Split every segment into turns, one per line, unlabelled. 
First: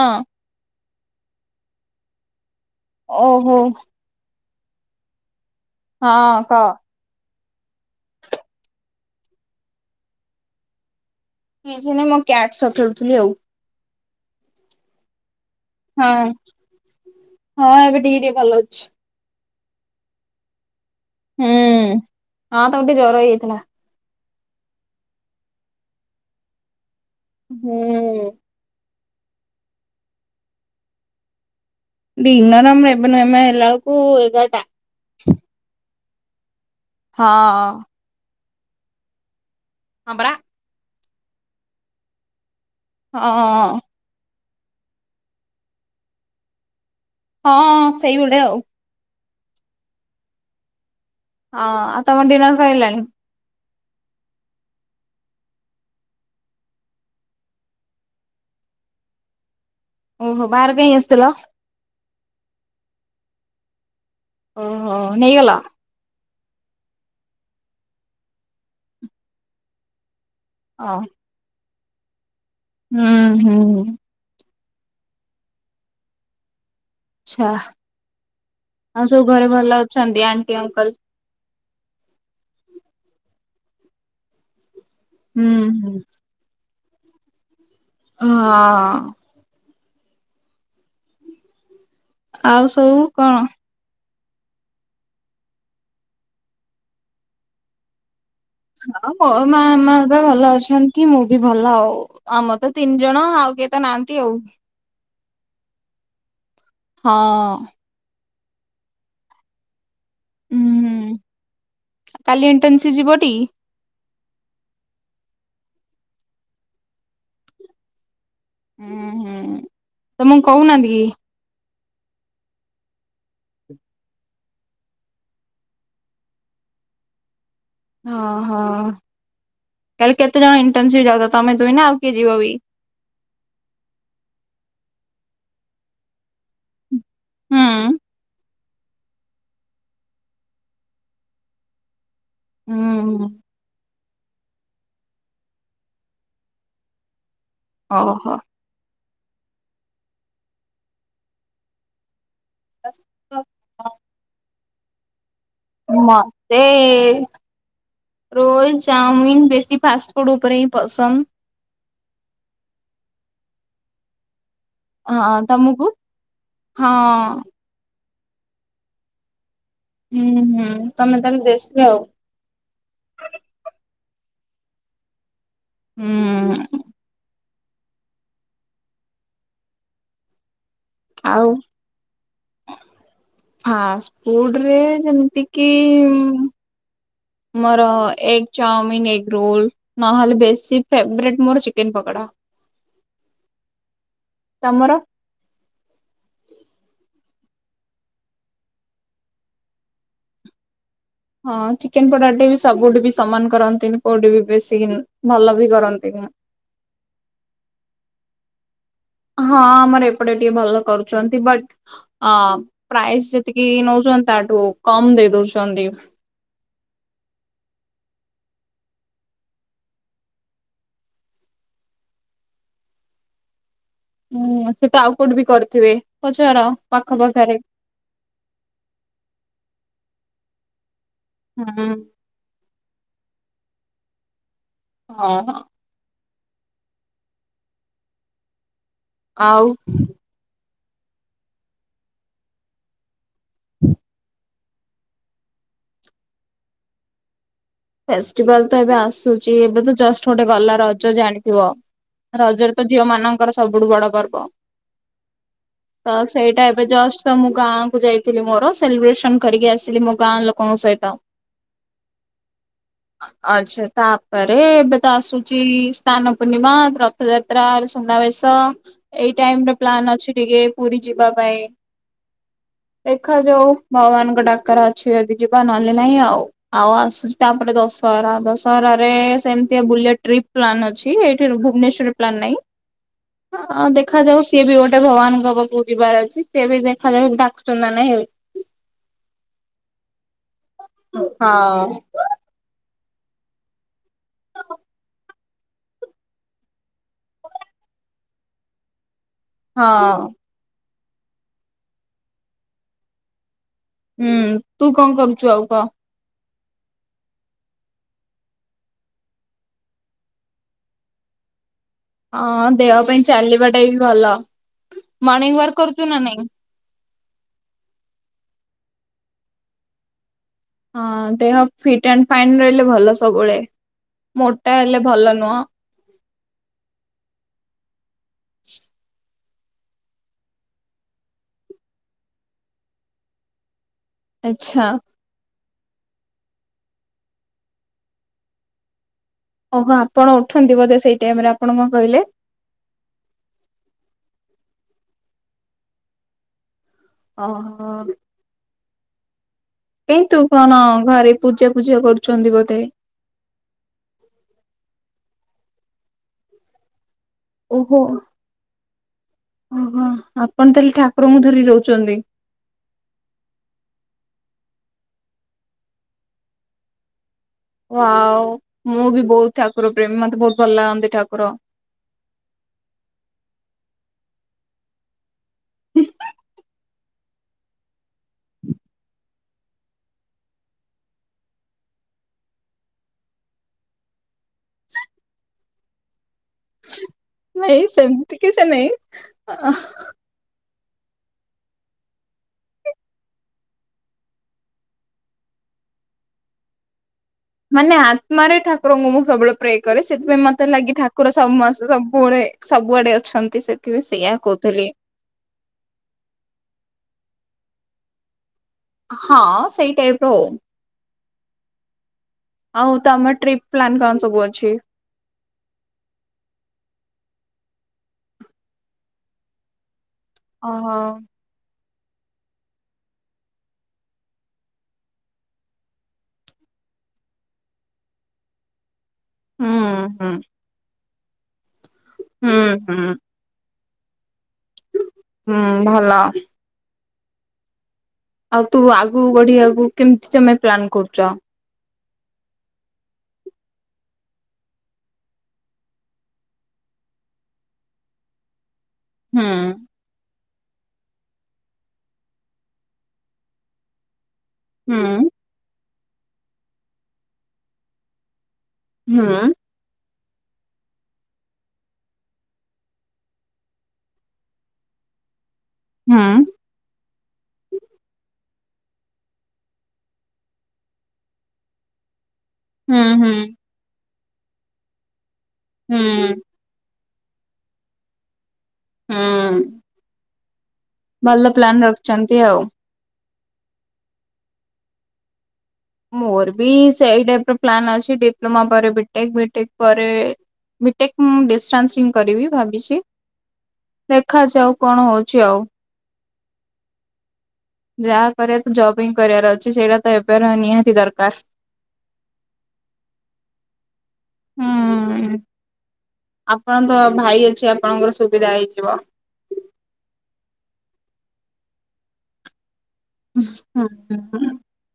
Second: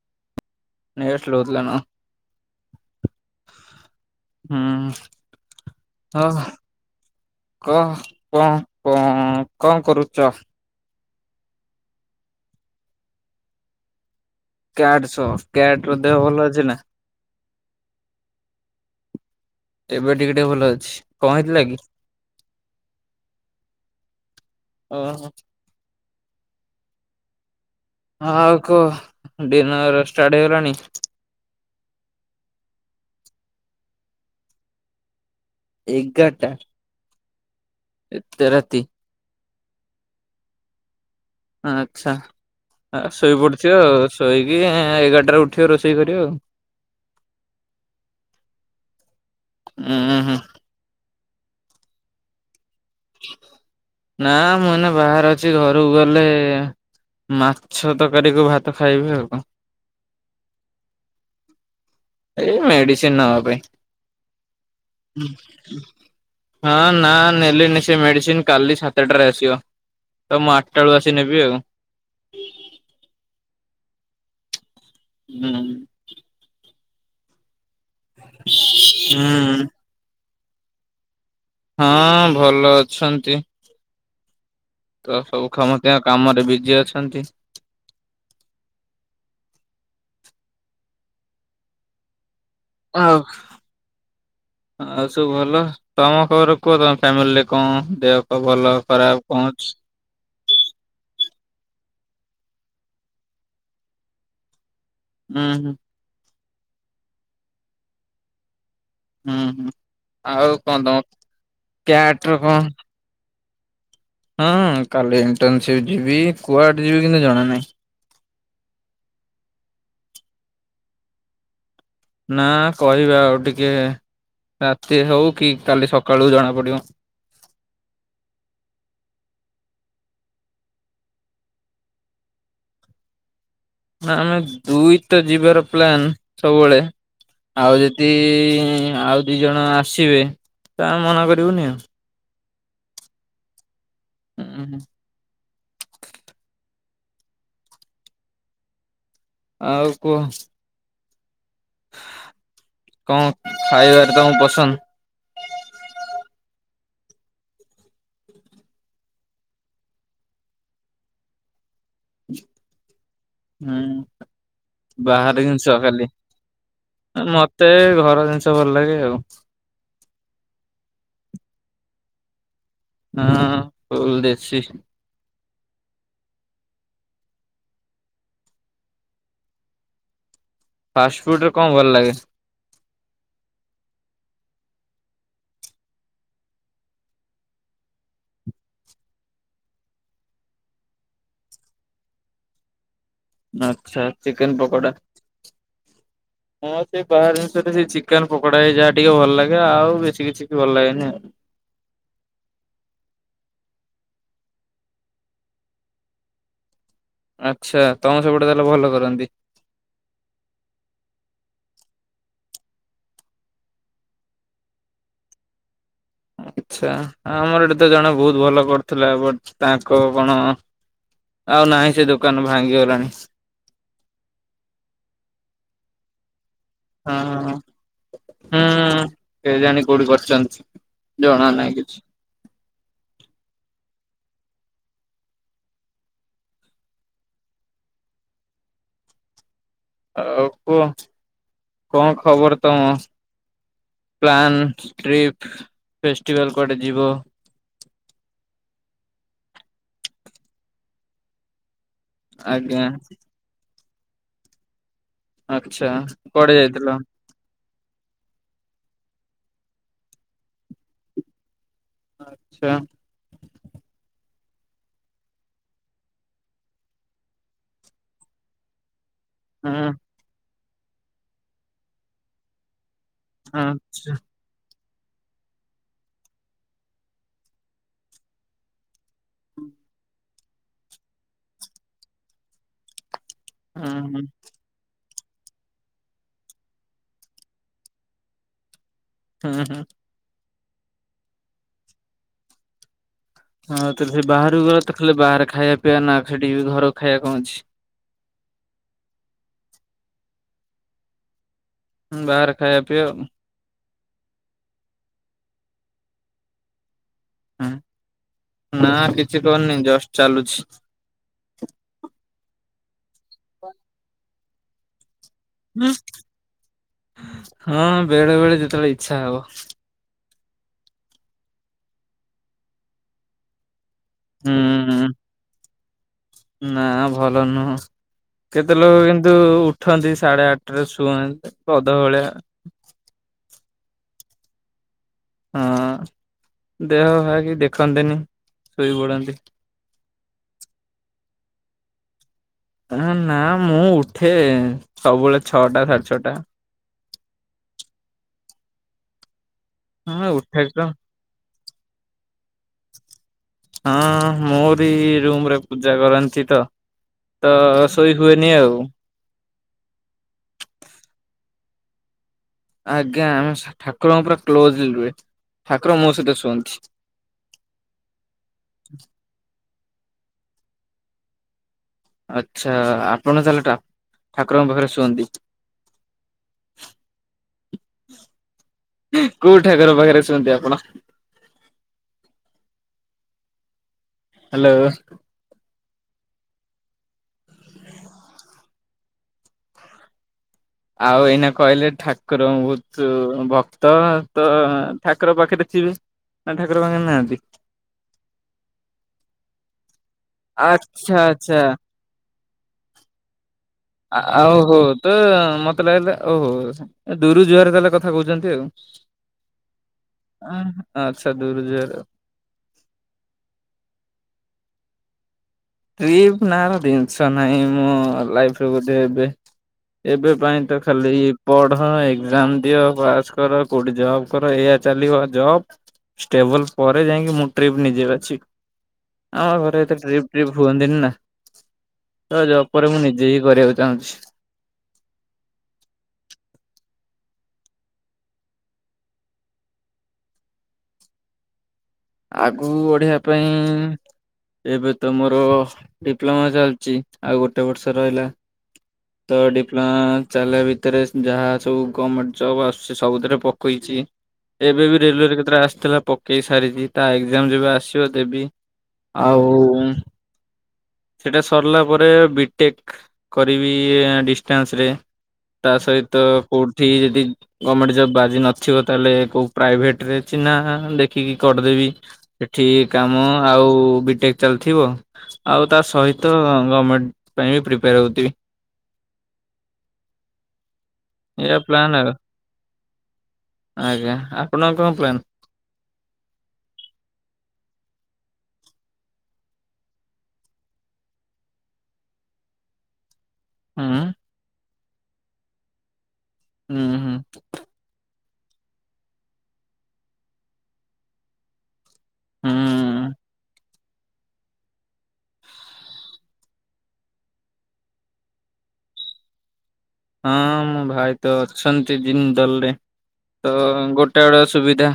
ଅଁ।
Net slow ଥିଲା ନା।
ଓହୋ।
ହୁଁ
ହଁ
ଅହ।
କହ
କ- କଣ୍ -କଣ- କଣ୍ କରୁଚ?
କିଛି ନାହିଁ ମୁଁ କ୍ୟାଟ୍ ସହ ଖେଳୁଥିଲି ଆଉ।
କ୍ୟାଟ୍ ସହ କ୍ୟାଟ୍ ର ଦେହ
ହଁ
ଭଲ ଅଛି ନା?
ହଁ ଏବେ ଟିକେ ଟିକେ ଭଲ ଅଛି।
ଏବେ ଟିକେ ଟିକେ ଭଲ ଅଛି କଣ
ହୁଁ
ହେଇଥିଲା କି?
ହଁ ତାକୁ ଟିକେ ଜର ହେଇ ଯାଇଥିଲା।
ଅ ହ।
ହୁଁ।
ଆଉ କୁହ ଡିନର ଷ୍ଟାର୍ଟ ହେଇଗଲାଣି।
ଡିିନରମ୍ ଏବେ ନୁହେଁ ଏମେ ହେଲା ବଳକୁ ଏଗାର୍ ଟା।
ଏଗାର୍ ଟା।
ହଁ।
ଏତେ ରାତି?
ହଁ ପରା।
ଆଚ୍ଛା ଶୋଇ ପଡିଥିବେ
ହଁ
ଆଉ। ଶୋଇକି ଏଗାରଟାରୁ ଉଠିବେ ରୋଷେଇ କରିବେ ଆଉ।
ହଁ ସେଇ ଭଳିଆ ଆଉ।
ଉଁ ହୁଁ।
ହଁ ଆଉ ତମର ଡିନର୍ ସଇଲାଣି?
ନା ମୁଁ ଏନା ବାହାରେ ଅଛି ଘରକୁ ଗଲେ ମାଛ ତରକାରି କୁ ଭାତ ଖାଇବି ଆଉ କଣ।
ଓହୋ ବାହାରକୁ କାଇଁ ଆସିଥିଲ?
ଏଇ ମେଡିସିନ୍ ନବା
ଓହୋ
ପାଇଁ।
ନେଇଗଲ?
ହଁ ନା ନେଲିନି ସେ ମେଡିସିନ୍ କାଲି ସାତଟାରେ ଆସିବ। ତ ମୁଁ ଆଠ୍ ଟା
ଓ
ବଳକୁ ଆସି ନେବି ଆଉ।
ହୁଁ ହୁଁ।
ହୁଁ।
ଆଚ୍ଛା ଆଉ ସବୁ ଘରେ
ହୁଁ
ଭଲ ଅଛନ୍ତି ଆଣ୍ଟି ଅଙ୍କଲ୍?
ହଁ ଭଲ ଅଛନ୍ତି। ତ ସବୁ
ହୁଁ ହୁଁ
ସମସ୍ତିଙ୍କ କାମରେ ବିଜି ଅଛନ୍ତି।
ହଁ। ଆଉ ସବୁ
ଆଉ
କଣ?
ଆଉ ସବୁ ଭଲ। ତମ ଖବର କୁହ। ତମ ଫ୍ୟାମିଲିରେ କଣ ଦେହ ପା ଭଲ
ହଁ
ଖରାପ
ବ
କଣ ଅଛି?
ମାମା ତ ଭଲ ଅଛନ୍ତି। କି ମୁଁ ବି ଭଲ ଆଉ। ଆମର ତ ତିନି ଜଣ ଆଉ କିଏ ତ ନାହାନ୍ତି ଆଉ।
ହୁଁ ହୁଁ।
ହଁ।
ହୁଁ ହୁଁ ଆଉ କଣ ତମ
ହୁଁ
କ୍ୟାଟ୍ ର କଣ
ଯିବ ଟି।
ହଁ କାଲି ଇଣ୍ଟନସିପ୍ ଯିବି। କୁଆଡେ ଯିବି କିନ୍ତୁ ଜଣା ନାହିଁ।
ହୁଁ ହୁଁ ତମକୁ କହୁ ନାହାନ୍ତି କି?
ନା କହିବେ ଆଉ ଟିକେ ରାତି ହଉ। କି କାଲି ସକାଳୁ ଜଣା ପଡିବ।
ଓହୋ ତାହେଲେ କେତେ ଜଣ ଇଣ୍ଟର୍ନସିପ ଯାଉଛ? ତମେ ଦୁଇ ନା ଆଉ କିଏ ଯିବ ବି?
ନା ଆମେ ଦୁଇ ତ ଯିବାର ପ୍ଲାନ ସବୁବେଳେ।
ହୁଁ
ଆଉ ଯଦି ଆଉ ଦି ଜଣ ଆସିବେ ତ ଆମେ ମନା କରିବୁନି ଆଉ।
ଉଁ ହୁଁ।
ଉଁ ହୁଁ।
ଓହୋ।
ଆଉ କୁହ।
ଆସ୍
କଣ ଖାଇବାରେ ତମକୁ ପସନ୍ଦ?
ମତେ ରୋଲ, ଚାଉମିିନ ବେଶୀ ଫାଷ୍ଟ ଫୁଡ ଉପରେ ହିଁ ପସନ୍ଦ।
ହୁଁ
ହଁ
ବାହାରେ ଜିନିଷ
ତମକୁ?
ଖାଲି।
ହଁ
ମ ମତେ ଘର ଜିନିଷ ଭଲ ଲାଗେ ଆଉ।
ହୁଁ ହୁଁ ତମେ ତାହେଲେ ଦେଶୀ ଆଉ।
ହଁ ଫୁଲ ଦେଶୀ।
ହୁଁ।
ଫାଷ୍ଟ
ଆଉ
ଫୁଡରେ କଣ ଭଲ ଲାଗେ?
ଫାଷ୍ଟ ଫୁଡରେ ଯେମିତି କିି ଉଁ ମୋର ଏଗ ଚାଓମିିନ, ଏଗ ରୋଲ। ନହେଲେ ବେଶୀ ଫେବରେଟ ମୋର ଚିକେନ ପକୋଡା।
ଆଚ୍ଛା ଚିକେନ
ତମର?
ପକୋଡା। ହଁ ସେଇ ବାହାର ଜିନିଷରେ ସେଇ ଚିକେନ ପକଡା ହେଇ ଯାହା ଟିକେ ଭଲ ଲାଗେ ଆଉ ବେଶୀ କିଛି ବି ଭଲ ଲାଗେନି।
ହଁ ଚିକେନ ପଡା ଟା ବି ସବୁଠି ବି ସମାନ କରନ୍ତିନି କୋଉଠି ବି ବେଶୀ କିନା ଭଲ ବି କରନ୍ତିନି
ଆଚ୍ଛା ତମ ସେପଟେ ତାହେଲେ ଭଲ କରନ୍ତି।
ହଁ ଆମର ଏପଟେ ଟିକେ ଭଲ କରୁଛନ୍ତି ବଟ୍ ଅ ପ୍ରାଇଶୁ ଯେତିକି ନଉଛନ୍ତି ତାଠୁ କମ ଦେଇ ଦଉଛନ୍ତି।
ଆଚ୍ଛା ଆମର ଏଠି ତ ଜଣେ ବହୁତ ଭଲ କରୁଥିଲା ବଟ ତାଙ୍କ କଣ? ଆଉ ନାହିଁ ସେ ଦୋକାନ ଭାଙ୍ଗିଗଲାଣି।
ହୁଁ ସେ ତ ଆଉ କୋଉଠି ବି କରିଥିବେ ପଚାର। ପାଖ
ହଁ
ପାଖରେ
ହୁଁ କେଜାଣି କୋଉଠି କରିଛନ୍ତି। ଜଣା ନାହିଁ
ହୁଁ।
କିଛି।
ହଁ ହଁ। ଆଉ
ଆଉ କୁହ କଣ ଖବର ତମ ପ୍ଲାନ୍? ଟ୍ରିପ୍ ଫେଷ୍ଟିଭାଲ କୁଆଡେ ଯିବ?
ଫେଷ୍ଟିଭାଲ ତ ଏବେ ଆସୁଛି ଏବେ ତ ଜଷ୍ଟ ଗୋଟେ ଗଲା ରଜ ଜାଣିଥିବ। ରଜରେ ତ
ଆଜ୍ଞା
ଝିଅ ମାନଙ୍କର ସବୁଠୁ ବଡ ପର୍ବ।
ଆଚ୍ଛା
ତ
କୁଆଡେ
ସେଇଟା ଏବେ
ଯାଇଥିଲ?
ଜଷ୍ଟ ତ ମୁଁ ଗାଁ କୁ ଯାଇଥିଲି ମୋର ସେଲିବ୍ରେସନ କରିକି ଆସିଲି ମୋ ଗାଁ ଲୋକଙ୍କ ସହିତ।
ଆଚ୍ଛା।
ଆଚ୍ଛା ତାପରେ ଏବେ ତ ଆସୁଛି ସ୍ଥାନ ପୂର୍ଣ୍ଣିମା ର ରଥ ଯାତ୍ରା ସୁନାବେଶ୍। ଏଇ ଟାଇମ ର
ହୁଁ
ପ୍ଲାନ୍ ଅଛି ଟିକେ ପୁରୀ ଯିବା ପାଇଁ। ଦେଖାଯାଉ
ଆଚ୍ଛା
ଭଗବାନଙ୍କ ଡାକରା ଅଛି ଯଦି ଯିବା ନହେଲେ ନାହିଁ ଆଉ ଆଉ ଆସୁ ତାପରେ ଦଶହରା ଦଶହରାରେ ସେମିତି ବୁଲିଆ ଟ୍ରିପ୍ ପ୍ଲାନ୍ ଅଛି ଏଇଠିରୁ ଭୁବନେଶ୍ଵରରୁ ପ୍ଲାନ୍ ନାହିଁ
ହୁଁ
ଅଁ
ହୁଁ।
ଦେଖାଯାଉ ସିଏ ବି ଗୋ ଗୋଟେ ଭଗବାନଙ୍କ ପାଖକୁ ଯିବାର ଅଛି ସେ ବି ଦେଖାଯାଉ ଡାକୁଛନ୍ତି ନା ନାହିଁ ହେ
ହୁଁ ହୁଁ।
ହଁ।
ହଁ ତ ସେ ବାହାରକୁ ଗଲା ତ ଖାଲି ବାହାରେ ଖାଇବା ପିଇବା ନା ସେଠି ଘର ଖାଇବା କଣ ଅଛି?
ହଁ।
ବାହାର ଖାଇବା ପିଅ।
ହୁଁ ତୁ କଣ କରୁଛୁ ଆଉ କହ।
ହୁଁ ନା କିଛି କରିନି ଜଷ୍ଟ ଚାଲୁଛି।
ହଁ ଦେହ ପାଇଁ ଚାଲିବାଟା ବି ଭଲ। ମର୍ଣ୍ଣିିଂ ୱାର୍କ କରୁଛୁ ନା ନାଇଁ।
ହଁ ବେଳେ ବେଳେ ଯେତେବେଳେ ଇଛା ହବ।
ହଁ ଦେହ ଫିଟ ଆଣ୍ଡ ଫାଇନ୍ ରହିଲେ ଭଲ ସବୁବେଳେ ମୋଟା ହେଲେ
ହୁଁ।
ଭଲ ନୁହଁ।
ନା ଭଲ ନୁହଁ କେତେ ଲୋକ କେ ନ୍ତୁ ଉଠନ୍ତି ସାଢେ ଆଠଟରେ ଶୁଅନ୍ତି ଗଧ ଭଳିଆ।
ଆଛା।
ହଁ ଦେହ ପାଆ କିଛି ଦେଖନ୍ତନି ଶୋଇ ପଡନ୍ତି।
ଓହୋ ଆପଣ ଉଠନ୍ତି ବୋଧେ ସେଇ ଟାଇମ ରେ, ଆପଣ କଣ କହିଲେ?
ଆ ନା ମୁଁ ଉଠେ, ସବୁବେଳେ ଛଅଟା ସାଢେ ଛଅଟା।
ଅହ। କାହିଁ
ହଁ
ତୁ
ଉଠେ
କଣ
ତ
ଘରେ ପୂଜା ପୂଜି କରୁଛନ୍ତି ବୋଧେ?
ହଁ ମୋରି ରୁମ ରେ ପୂଜା କରନ୍ତି ତ। ତ
ଓହୋ
ସୋଇ ହୁଏନି ଆଉ।
ଓହୋ ଆପଣ ତାହେଲେ ଠାକୁରଙ୍କୁ ଧରି ରହୁଛନ୍ତି।
ଆଜ୍ଞା ଆମେ ସା ଠାକୁରଙ୍କ ପୁରା କ୍ଲୋଜ ରୁହେ। ଠାକୁର ମୋ ସହିତ ଶୁଅନ୍ତି।
ୱାଓ ମୁଁ ବି ବୋହୁତ ଠାକୁର ପ୍ରେମୀ ମତେ ବୋହୁତ ଭଲ ଲାଗନ୍ତି ଠାକୁର।
ଆଚ୍ଛା ଆପଣ ତାହେଲେ ଠା-ଠାକୁରଙ୍କ ପାଖରେ ଶୁଅନ୍ତି।
[unintelligible]
କୋଉ ଠାକୁର ପାଖରେ ଶୁଅନ୍ତି ଆପଣ? ହାଲୋ।
ନାଇଁ ସେମିତି କିଛି ନାଇଁ‌ ଆ [unintelligible]
ଆଉ ଏଇନା କହିଲେ ଠାକୁର ବୋହୁତ ଭକ୍ତ ତ ଠାକୁର ପାଖରେ ଥିବେ। ନା ଠାକୁର ପାଖରେ ନାହାନ୍ତି।
ମାନେ ଆତ୍ମାରେ ଠାକୁରଙ୍କୁ ମୁଁ ସବୁବେଳେ ପ୍ରେ କରେ। ସେଥିପାଇଁ ମତେ ଲାଗେ
ଆଚ୍ଛା
ଠାକୁର
ଆଚ୍ଛା।
ସମ ସବୁବେଳେ ସବୁଆଡେ ଅଛନ୍ତି ସେ।
ଆଉ ହୋ ତ ମତେ ଲାଗିଲା। ଓହୋ ଦୁରୁ ଜୁହାର ତାହେଲେ କଥା କୋହୁଚନ୍ତି ଆଉ।
ହଁ ସେଇ ଟାଇପର ଆଉ।
ଆଚ୍ଛା ଦୁରୁ ଜୁହାର।
ଆଉ ତମ ଟ୍ରିପ ପ୍ଲାନ କଣ ସବୁ ଅଛି।
ଟ୍ରିପ ନା ର ଜିନିଷ ନାହିଁ ମୋ ଲାଇଫିରେ ବୋଧେ ଏବେ, ଏବେ ପାଇଁ ତ
ଓହୋ
ଖାଲି ପଢ ଏକ୍ଜାମ ଦିଅ ପାସ୍ କର କୋଉଠି ଜବ୍ କର ଏଇଆ ଚାଲିବ ଜବ୍। ଷ୍ଟେବଲ ପରେ ଯାଇକି ମୁଁ ଟ୍ରିପ୍ ନିଯେ ବାଛିବି। ଆମ
ହୁଁ
ଘରେ ଏତେ ଟ୍ରିପ
ହୁଁ
ଦିନା ନା ତ
ହୁଁ
ଜବ୍ ପରେ ମୁଁ
ହୁଁ।
ନିଜେ ହି କରିବାକୁ ଚାହୁଁଚି।
ହୁଁ ଭଲ। ଆଉ ତୁ ଆଗକୁ ବଢିବାକୁ କେମିତି ତମେ ପ୍ଲାନ୍ କରୁଚ।
ଆଗୁକୁ ବଢିବା ପାଇଁ ଏବେ ତ ମୋର ଡିପ୍ଲମା ଚାଲିଚି, ଆଉ ଗୋଟେ ବର୍ଷ ରହିଲା। ତ
ହୁଁ
ଡିପ୍ଲମା ଚାଲିବା ଭିତରେ ଯାହା ସବୁ ଗମେଣ୍ଟ ଜବ୍ ଆସୁଚି ସବୁଥିରେ ପକେଇଚି। ଏବେ
ହୁଁ
ବି ରେଲୱେ ରେ କେତେଟା ଆସିଥିଲା ପକେଇ ସାରିଚି, ତା ଏକ୍ଜାମ ଯେବେ ଆସିବ ଦେବି।
ହୁଁ
ଆଉ ସେଟା ସରିଲା ପରେ ବିଟେକ୍ କରିବି ଡିଷ୍ଟାନ୍ସ ରେ। ତା ସହିତ
ହୁଁ
କୋଉଠି ଯଦି ଗମେଣ୍ଟ ଜବ୍ ବାଜି ନଥିବ ତାହେଲେ କୋଉ ପ୍ରାଇଭେଟ୍ ରେ ଚିହ୍ନା ଦେଖିକି କରିଦେବି। ଏଠି
ହୁଁ
କାମ
ହୁଁ
ଆଉ ବିଟେକ୍ ଚାଲିଥିବ ଆଉ ତା
ହୁଁ।
ସହିତ ଗମେଣ୍ଟ ପାଇଁ ବି ପ୍ରିପେୟାର ହୋଉଥିବି।
ହୁଁ। ଭଲ
ଏଇଆ
ପ୍ଲାନ
ପ୍ଲାନ୍ ଆଉ
ରଖିଛନ୍ତି
ଆଜ୍ଞା। ଆପଣଙ୍କ କଣ ପ୍ଲାନ୍?
ମୋର ବି ସେଇ ଟାଇପର ପ୍ଲାନ୍ ଅଛି ଡିପ୍ଲମା ପରେ ବିଟେକ୍। ବିଟେକ୍ ପରେ ବିଟେକ୍ ମୁଁ ଡିଷ୍ଟାନ୍ସ ହିଁ କରିବି ଭାବିଚି।
ହୁଁ।
ଦେଖା ଯାଉ କଣ ହୋଉଛି ଆଉ।
ହୁଁ ହୁଁ।
ଯାହା କରିବା ତ ଜବ୍ ହିଁ କରିବାର ଅଛି ସେଇଟା ତ ଏବେର ନିହାତି ଦରକାର।
ହୁଁ।
ହୁଁ ଆପଣ ତ ଭାଇ ଅଛି। ଆପଣଙ୍କର ସୁବିଧା ହେଇଯିବ।
ହଁ ମୋ ଭାଇ ତ ଅଛନ୍ତି ଜିନ୍ଦଲରେ ତ ଗୋଟେ ଆଡୁଆ ସୁବିଧା।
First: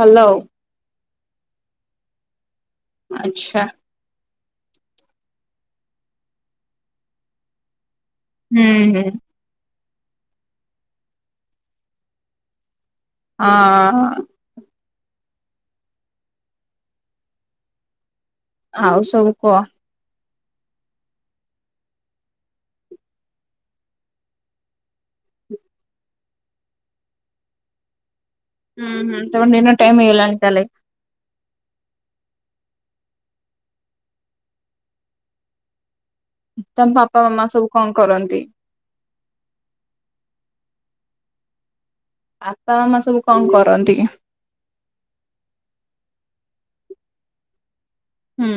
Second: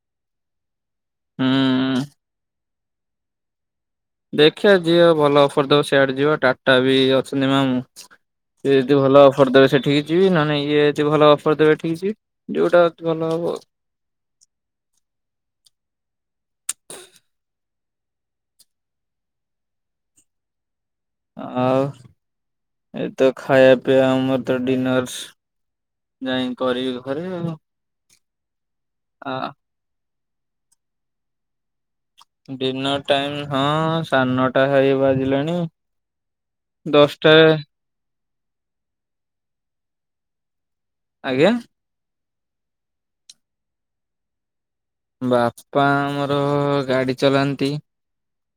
ଭଲ ଆଉ।
ହୁଁ।
ଆଚ୍ଛା।
ଦେଖିବା ଯିବା ଭଲ ଅଫର ଦବ ସିଆଡେ ଯିବା ଟାଟା ବି ଅଛନ୍ତି ମାମୁଁ।
ହୁଁ
ସିଏ ଯଦି
ହୁଁ
ଭଲ ଅଫର ଦେବେ ସେଠିକି ଯିବି ନହେନ ଇଏ ଯଦି ଭଲ ଅଫର ଦେବେ ଏଠିକ ଯିବି। ଯୋଉଟା ଅତି ଭଲ ହବ।
ହଁ ହଁ। ଆଉ ସବୁ କୁହ।
ଆଉ ଏତ ଖାଇବା ପିଆ ଆମର ତ ଡିିନର୍ସ। ଯାଇ କରିବି ଘରେ ଆଉ।
ହୁଁ ହୁଁ
ଆ
ତମ ଡିନର ଟାଇମ ହେଇଗଲାଣି ତାହାଲେ।
ଡିନର ଟାଇମ ହଁ ସଢ଼ ନଟା ହେଇ ବାଜିଲାଣି।
ତମ ପାପା
ଦଶଟା
ମାମା ସବୁ କଣ କରନ୍ତି?
ଆଜ୍ଞା?
ଆପା ମାମା ସବୁ କଣ କରନ୍ତି?
ବାପା ଆମର ଗାଡି ଚଲାନ୍ତି।
ହୁଁ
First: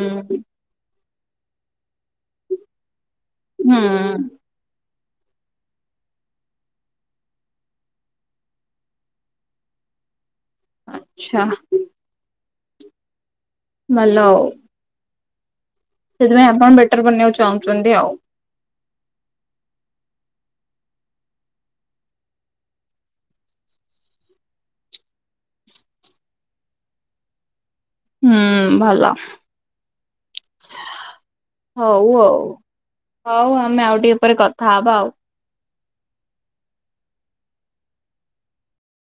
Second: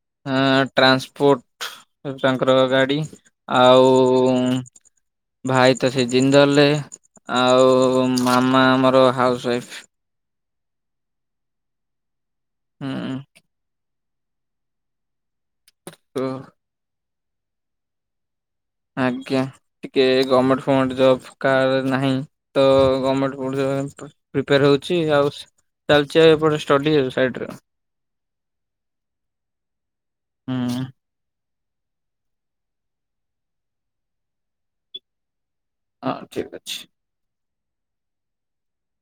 ଟ୍ରାନ୍ସପୋର୍ଟ ତାଙ୍କର ଗାଡି
ହୁଁ
ଆଉ ଭାଇ ତ ସେ ଜିନ୍ଦଲେ ରେ ଆଉ ମାମା ଆମର ହାଉସ ୱାଇଫ।
ଆଛା
ହୁଁ
[unintelligible]
ତ
ସେଥିପାଇଁ ଆପଣ ବେଟର ବନେଇବାକୁ ଚାହୁଁଛନ୍ତି ଆଉ।
ଆଜ୍ଞା ଟିକେ ଗମେଣ୍ଟ ଫମେଣ୍ଟ ଜବ କାର ନାହିଁ ତ ଗମେଣ୍ଟ ପ୍ରିପେୟାର ହଉଛି ଆଉ ଚାଲିଛି ଆଉ ଏପଟେ ଷ୍ଟାଡି ସାଇଟ ରେ।
ହୁଁ ଭଲ
ହୁଁ
ହଉ ଆଉ ହଉ ଆମେ ଆଉ ଟିକେ ଉପରେ କଥା ହବା ଆଉ।
ହଁ ଠିକ ଅଛି।